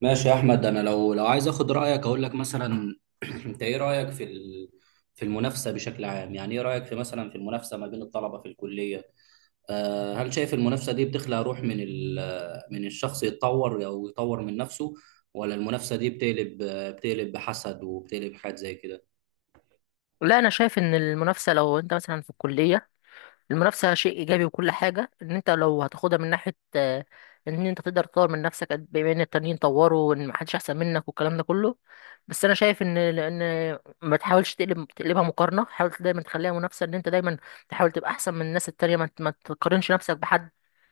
ماشي يا احمد، انا لو عايز اخد رايك اقول لك مثلا انت ايه رايك في في المنافسه بشكل عام؟ يعني ايه رايك في مثلا في المنافسه ما بين الطلبه في الكليه؟ هل شايف المنافسه دي بتخلق روح من من الشخص يتطور او يطور من نفسه، ولا المنافسه دي بتقلب، بتقلب بحسد وبتقلب حاجات زي كده؟ لا، انا شايف ان المنافسه لو انت مثلا في الكليه، المنافسة شيء إيجابي وكل حاجة. إن أنت لو هتاخدها من ناحية إن أنت تقدر تطور من نفسك بما إن التانيين طوروا وإن محدش أحسن منك والكلام ده كله. بس أنا شايف إن ما تحاولش تقلب تقلبها مقارنة، حاول دايما تخليها منافسة. إن أنت دايما تحاول تبقى أحسن من الناس التانية، ما تقارنش نفسك بحد،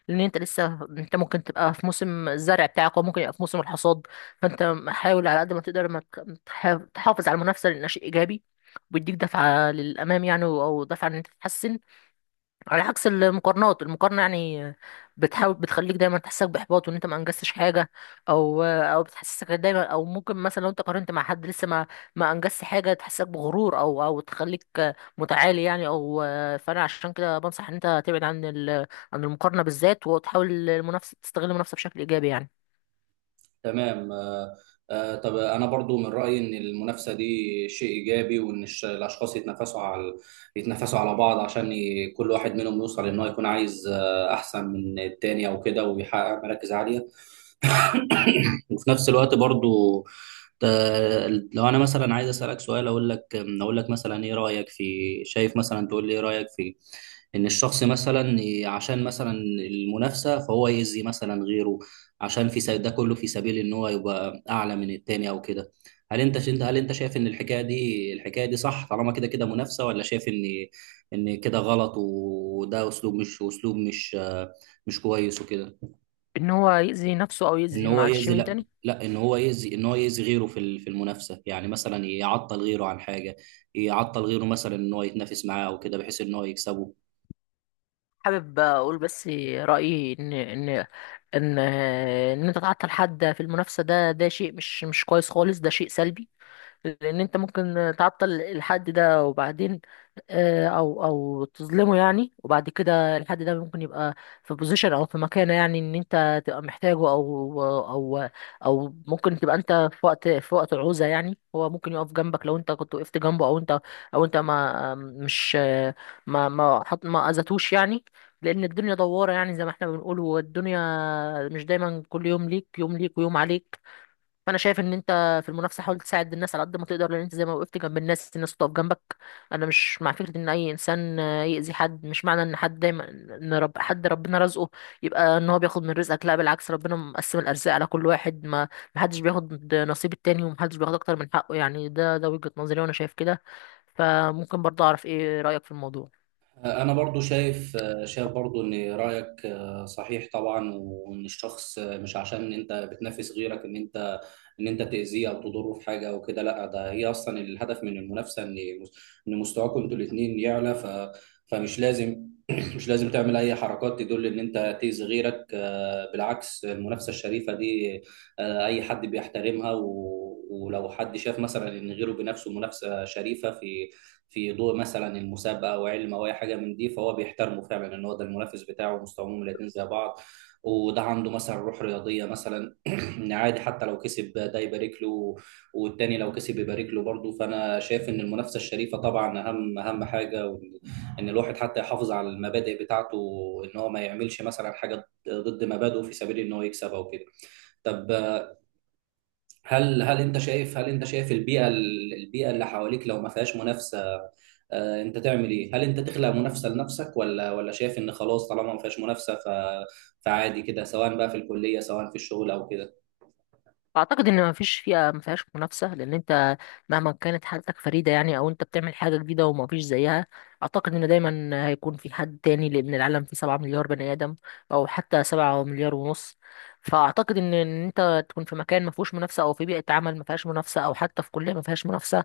لأن أنت لسه، أنت ممكن تبقى في موسم الزرع بتاعك وممكن يبقى في موسم الحصاد. فأنت حاول على قد ما تقدر ما ت- تح- تحافظ على المنافسة لأنها شيء إيجابي، وبيديك دفعة للأمام يعني، أو دفعة إن أنت تتحسن، على عكس المقارنات. المقارنة يعني بتحاول، بتخليك دايما تحسسك بإحباط وإن أنت ما أنجزتش حاجة، أو بتحسسك دايما، أو ممكن مثلا لو أنت قارنت مع حد لسه ما أنجزش حاجة، تحسسك بغرور أو تخليك متعالي يعني أو. فأنا عشان كده بنصح إن أنت تبعد عن ال عن المقارنة بالذات، وتحاول المنافسة، تستغل المنافسة بشكل إيجابي يعني. تمام، آه. طب انا برضو من رايي ان المنافسه دي شيء ايجابي، وان الاشخاص يتنافسوا على بعض عشان كل واحد منهم يوصل، ان هو يكون عايز احسن من التاني او كده، ويحقق مراكز عاليه. وفي نفس الوقت برضو ت- لو انا مثلا عايز اسالك سؤال، اقول لك مثلا ايه رايك في، شايف مثلا، تقول لي ايه رايك في ان الشخص مثلا عشان مثلا المنافسه فهو يأذي مثلا غيره، عشان ده كله في سبيل ان هو يبقى اعلى من التاني او كده. هل انت شايف ان الحكايه دي صح، طالما كده كده منافسه؟ ولا شايف ان ان كده غلط، وده اسلوب، مش كويس وكده؟ إن هو يأذي نفسه أو ان يأذي، هو معلش، يأذي، مين لا تاني؟ لا ان هو يأذي، ان هو يأذي غيره في في المنافسه، يعني مثلا يعطل غيره عن حاجه، يعطل غيره مثلا ان هو يتنافس معاه او كده، بحيث ان هو يكسبه. حابب اقول بس رايي، ان ان انت تعطل حد في المنافسه، ده شيء مش كويس خالص، ده شيء سلبي. لان انت ممكن تعطل الحد ده وبعدين او تظلمه يعني، وبعد كده الحد ده ممكن يبقى في بوزيشن او في مكانه يعني، ان انت تبقى محتاجه او او. او ممكن تبقى انت في وقت العوزة يعني، هو ممكن يقف جنبك لو انت كنت وقفت جنبه، او انت، ما مش، ما اذتوش يعني. لان الدنيا دوارة، يعني زي ما احنا بنقول، والدنيا مش دايما، كل يوم ليك، يوم ليك ويوم عليك. فانا شايف ان انت في المنافسه، حاول تساعد الناس على قد ما تقدر، لان انت زي ما وقفت جنب الناس، الناس تقف جنبك. انا مش مع فكره ان اي انسان يأذي حد. مش معنى ان حد دايما، ان رب حد ربنا رزقه، يبقى ان هو بياخد من رزقك. لا، بالعكس، ربنا مقسم الارزاق على كل واحد. ما محدش بياخد نصيب التاني، ومحدش بياخد اكتر من حقه يعني. ده وجهه نظري، وانا شايف كده. فممكن برضه اعرف ايه رأيك في الموضوع؟ أنا برضو شايف، شايف برضو إن رأيك صحيح طبعا، وإن الشخص مش عشان أنت بتنافس غيرك إن أنت تأذيه أو تضره في حاجة أو كده، لا، ده هي أصلا الهدف من المنافسة إن إن مستواكم أنتوا الاتنين يعلى. فمش لازم مش لازم تعمل أي حركات تدل إن أنت تأذي غيرك. بالعكس، المنافسة الشريفة دي أي حد بيحترمها. و ولو حد شاف مثلا ان غيره بنفسه منافسه شريفه في في ضوء مثلا المسابقه او علم او اي حاجه من دي، فهو بيحترمه فعلا، ان هو ده المنافس بتاعه ومستواهم الاتنين زي بعض. وده عنده مثلا روح رياضيه مثلا، ان عادي حتى لو كسب ده يبارك له، والتاني لو كسب يبارك له برضه. فانا شايف ان المنافسه الشريفه طبعا اهم حاجه، ان الواحد حتى يحافظ على المبادئ بتاعته، ان هو ما يعملش مثلا حاجه ضد مبادئه في سبيل ان هو يكسب او كده. طب، هل انت شايف البيئه، اللي حواليك لو ما فيهاش منافسه، انت تعمل ايه؟ هل انت تخلق منافسه لنفسك، ولا شايف ان خلاص طالما ما فيهاش منافسه ف... فعادي كده، سواء بقى في الكليه سواء في الشغل او كده؟ اعتقد ان مفيش فيها ما فيهاش منافسه، لان انت مهما كانت حالتك فريده يعني، او انت بتعمل حاجه جديده ومفيش زيها، اعتقد ان دايما هيكون في حد تاني، لان العالم فيه 7 مليار بني ادم، او حتى 7 مليار ونص. فاعتقد ان انت تكون في مكان ما فيهوش منافسه، او في بيئه عمل ما فيهاش منافسه، او حتى في كليه ما فيهاش منافسه،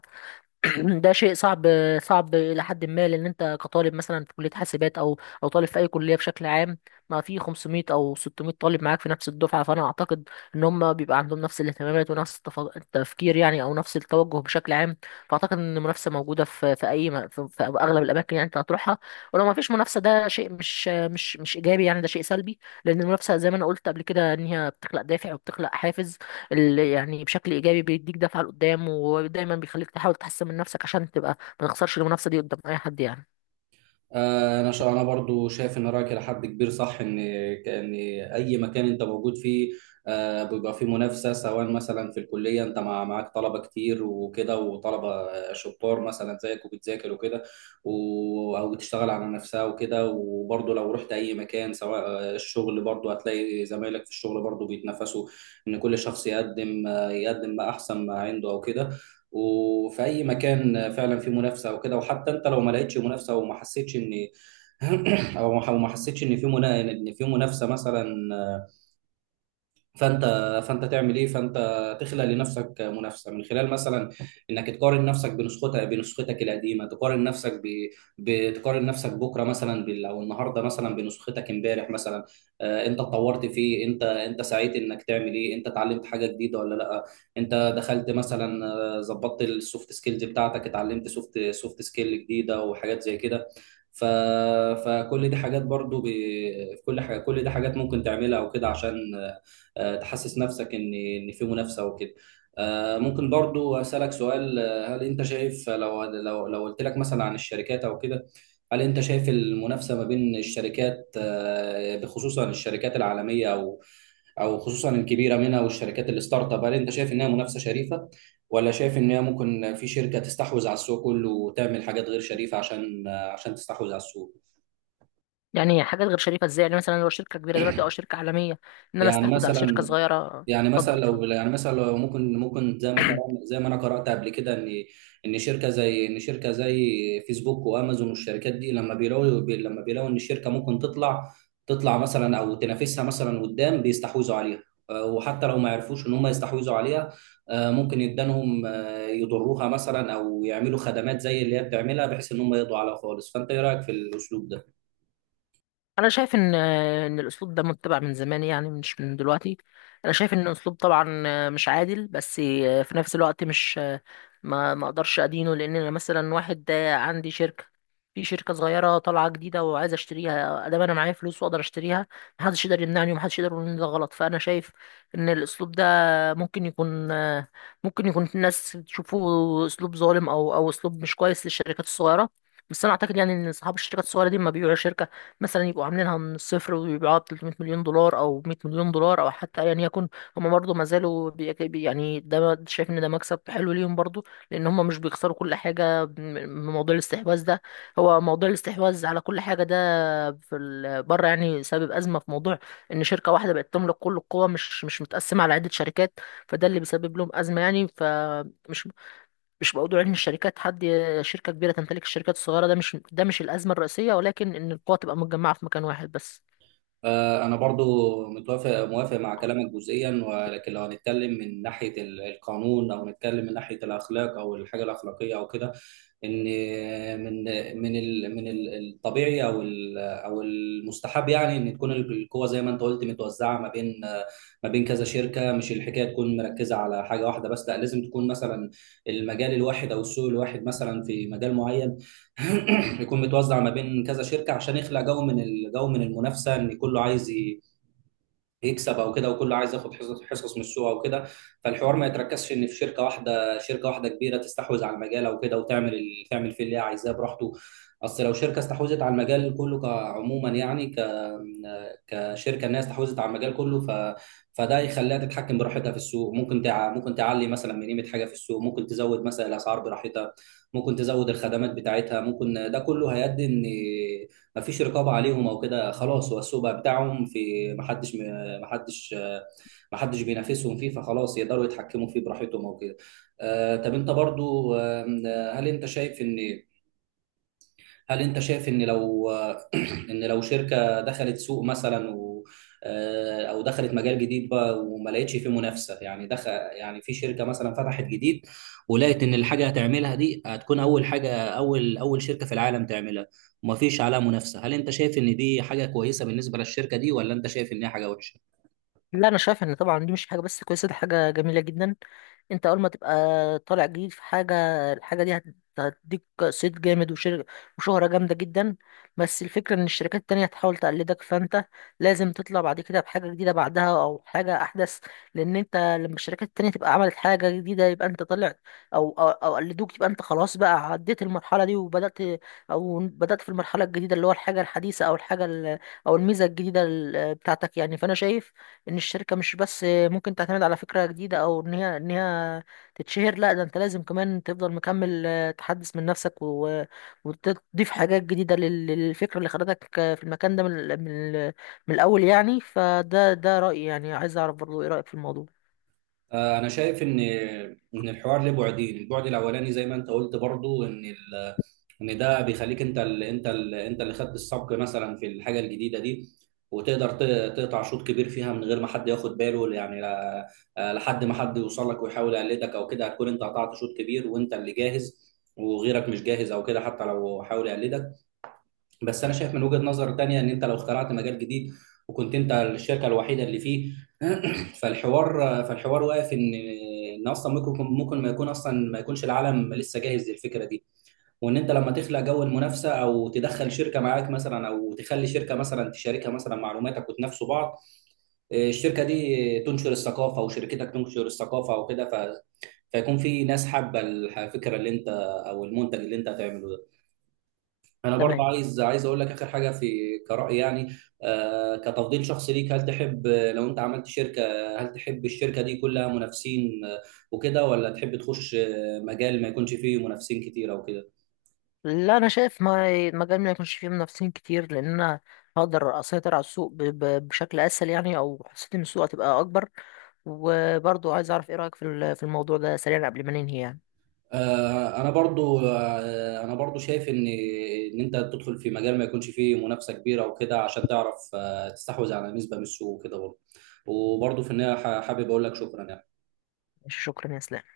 ده شيء صعب. صعب الى حد ما، لان انت كطالب مثلا في كليه حاسبات، او او طالب في اي كليه بشكل عام، ما في 500 او 600 طالب معاك في نفس الدفعه. فانا اعتقد ان هم بيبقى عندهم نفس الاهتمامات، ونفس التفكير يعني، او نفس التوجه بشكل عام. فاعتقد ان المنافسه موجوده في في اغلب الاماكن يعني انت هتروحها. ولو ما فيش منافسه، ده شيء مش ايجابي يعني، ده شيء سلبي. لان المنافسه، زي ما انا قلت قبل كده، ان هي بتخلق دافع وبتخلق حافز، اللي يعني بشكل ايجابي بيديك دفعه لقدام، ودايما بيخليك تحاول تحسن من نفسك، عشان تبقى ما تخسرش المنافسه دي قدام اي حد يعني. انا برضو شايف ان رايك لحد كبير صح، ان ان اي مكان انت موجود فيه بيبقى فيه منافسه، سواء مثلا في الكليه انت معاك طلبه كتير وكده، وطلبه شطار مثلا زيك وبتذاكر وكده او بتشتغل على نفسها وكده. وبرضو لو رحت اي مكان سواء الشغل، برضو هتلاقي زمايلك في الشغل برضو بيتنافسوا، ان كل شخص يقدم يقدم ما احسن ما عنده او كده. وفي اي مكان فعلا في منافسه وكده. وحتى انت لو ما لقيتش منافسه وما حسيتش ان او ما حسيتش ان في ان في منافسه مثلا، فانت فانت تعمل ايه؟ فانت تخلق لنفسك منافسه من خلال مثلا انك تقارن نفسك بنسختك، القديمه، تقارن نفسك ب... بتقارن نفسك بكره مثلا او النهارده مثلا بنسختك امبارح مثلا. آه، انت اتطورت في إيه؟ انت انت سعيت انك تعمل ايه؟ انت اتعلمت حاجه جديده ولا لا؟ انت دخلت مثلا، ظبطت السوفت سكيلز بتاعتك، اتعلمت سوفت سكيل جديده وحاجات زي كده. ف... فكل دي حاجات برضو ب... كل حاجة، كل دي حاجات ممكن تعملها وكده عشان تحسس نفسك ان ان في منافسه وكده. ممكن برضو اسالك سؤال؟ هل انت شايف، لو قلت لك مثلا عن الشركات او كده، هل انت شايف المنافسه ما بين الشركات بخصوصا الشركات العالميه، او او خصوصا الكبيره منها، والشركات الستارت اب، هل انت شايف انها منافسه شريفه؟ ولا شايف ان هي ممكن في شركه تستحوذ على السوق كله وتعمل حاجات غير شريفه عشان عشان تستحوذ على السوق؟ يعني حاجات غير شريفه ازاي؟ يعني مثلا لو شركه كبيره دلوقتي او شركه عالميه، ان انا يعني استحوذ على شركه مثلا صغيره؟ يعني اتفضل مثلا لو اتفضل. يعني مثلا لو ممكن، زي ما قرأنا، زي ما انا قرأت قبل كده، ان ان شركه زي فيسبوك وامازون والشركات دي، لما بيلاقوا لما بيلاقوا ان الشركه ممكن تطلع، تطلع مثلا او تنافسها مثلا قدام، بيستحوذوا عليها. وحتى لو ما عرفوش ان هم يستحوذوا عليها، ممكن يدانهم، يضروها مثلا، او يعملوا خدمات زي اللي هي بتعملها، بحيث ان هم يقضوا عليها خالص. فانت ايه رأيك في الاسلوب ده؟ انا شايف ان الاسلوب ده متبع من زمان يعني، مش من دلوقتي. انا شايف ان الاسلوب طبعا مش عادل، بس في نفس الوقت مش، ما اقدرش ادينه، لان انا مثلا واحد عندي شركه، في شركه صغيره طالعه جديده وعايز اشتريها، ادام انا معايا فلوس واقدر اشتريها، محدش يقدر يمنعني، ومحدش يقدر يقول ان ده غلط. فانا شايف ان الاسلوب ده ممكن يكون، الناس تشوفه اسلوب ظالم، او اسلوب مش كويس للشركات الصغيره. بس انا اعتقد يعني ان اصحاب الشركات الصغيره دي لما بيبيعوا شركه، مثلا يبقوا عاملينها من الصفر ويبيعوها ب 300 مليون دولار، او 100 مليون دولار، او حتى ايا يكن، هم برضه ما زالوا شايف ان ده مكسب حلو ليهم برضه، لان هم مش بيخسروا كل حاجه من موضوع الاستحواذ ده. هو موضوع الاستحواذ على كل حاجه ده في بره، يعني سبب ازمه في موضوع ان شركه واحده بقت تملك كل القوه، مش متقسمه على عده شركات. فده اللي بيسبب لهم ازمه يعني، فمش مش موضوع ان الشركات حد، شركه كبيره تمتلك الشركات الصغيره، ده مش الازمه الرئيسيه، ولكن ان القوه تبقى متجمعه في مكان واحد بس. أنا برضو موافق مع كلامك جزئيا، ولكن لو هنتكلم من ناحية القانون، أو نتكلم من ناحية الأخلاق أو الحاجة الأخلاقية أو كده، ان من الطبيعي او المستحب يعني، ان تكون القوه زي ما انت قلت متوزعه ما بين، كذا شركه، مش الحكايه تكون مركزه على حاجه واحده بس، لا لازم تكون مثلا المجال الواحد او السوق الواحد مثلا في مجال معين، يكون متوزع ما بين كذا شركه عشان يخلق جو من الجو من المنافسه، ان كله عايز يكسب او كده، وكله عايز ياخد حصص من السوق او كده. فالحوار ما يتركزش ان في شركه واحده، كبيره تستحوذ على المجال او كده، وتعمل تعمل فيه اللي هي عايزاه براحته. اصل لو شركه استحوذت على المجال كله كعموما يعني، كشركه، الناس استحوذت على المجال كله، ف فده يخليها تتحكم براحتها في السوق. ممكن تعلي مثلا من قيمه حاجه في السوق، ممكن تزود مثلا الاسعار براحتها، ممكن تزود الخدمات بتاعتها، ممكن ده كله هيؤدي ان مفيش رقابه عليهم او كده، خلاص هو السوق بقى بتاعهم، في محدش ما حدش ما حدش بينافسهم فيه، فخلاص يقدروا يتحكموا فيه براحتهم او كده. طب انت برضو، هل انت شايف ان لو ان لو شركة دخلت سوق مثلا و او دخلت مجال جديد بقى، وما لقيتش فيه منافسة، يعني دخل يعني في شركة مثلا فتحت جديد، ولقيت ان الحاجة هتعملها دي هتكون اول حاجة، اول شركة في العالم تعملها، وما فيش عليها منافسة، هل انت شايف ان دي حاجة كويسة بالنسبة للشركة دي، ولا انت شايف ان هي حاجة وحشة؟ لا، انا شايف ان طبعا دي مش حاجه بس كويسه، دي حاجه جميله جدا. انت اول ما تبقى طالع جديد في حاجه، الحاجه دي هتديك صيت جامد، وشهره جامده جدا. بس الفكره ان الشركات التانية هتحاول تقلدك، فانت لازم تطلع بعد كده بحاجه جديده بعدها، او حاجه احدث. لان انت لما الشركات التانية تبقى عملت حاجه جديده، يبقى انت طلع، أو قلدوك، يبقى انت خلاص بقى عديت المرحله دي، وبدات، او بدات في المرحله الجديده، اللي هو الحاجه الحديثه، او الحاجه او الميزه الجديده بتاعتك يعني. فانا شايف ان الشركه مش بس ممكن تعتمد على فكره جديده، او ان هي تتشهر، لا، ده انت لازم كمان تفضل مكمل، تحدث من نفسك، وتضيف حاجات جديده للفكره اللي خدتك في المكان ده من من الاول يعني. فده رايي يعني، عايز اعرف برضو ايه رايك في الموضوع؟ انا شايف ان ان الحوار له بعدين، البعد الاولاني زي ما انت قلت برضو، ان ان ده بيخليك انت انت اللي خدت السبق مثلا في الحاجه الجديده دي، وتقدر تقطع شوط كبير فيها من غير ما حد ياخد باله يعني، لا... آه، لحد ما حد يوصل لك ويحاول يقلدك او كده، هتكون انت قطعت شوط كبير، وانت اللي جاهز وغيرك مش جاهز او كده، حتى لو حاول يقلدك. بس انا شايف من وجهة نظر تانية، ان انت لو اخترعت مجال جديد، وكنت انت الشركة الوحيدة اللي فيه فالحوار واقف ان ان اصلا ممكن، ممكن ما يكونش العالم لسه جاهز للفكرة دي. وان انت لما تخلق جو المنافسة، او تدخل شركة معاك مثلا، او تخلي شركة مثلا تشاركها مثلا معلوماتك وتنافسوا بعض، الشركة دي تنشر الثقافة وشركتك تنشر الثقافة وكده، ف... فيكون في ناس حابة الفكرة اللي انت، او المنتج اللي انت هتعمله ده. انا برضه تمام. عايز اقول لك اخر حاجه في كرأي يعني. آه، كتفضيل شخصي ليك، هل تحب لو انت عملت شركه، هل تحب الشركه دي كلها منافسين وكده، ولا تحب تخش مجال ما يكونش فيه منافسين كتير او كده؟ لا، انا شايف ما المجال ما يكونش فيه منافسين كتير، لان انا هقدر اسيطر على السوق بشكل اسهل يعني، او حسيت ان السوق هتبقى اكبر. وبرضو عايز اعرف ايه رايك في في الموضوع ده سريعا قبل ما ننهي يعني. آه، انا برضو شايف ان ان انت تدخل في مجال ما يكونش فيه منافسه كبيره وكده، عشان تعرف آه تستحوذ على نسبه من السوق وكده برضو. وبرضو في النهايه حابب اقول لك شكرا يعني. ماشي، شكرا يا اسلام.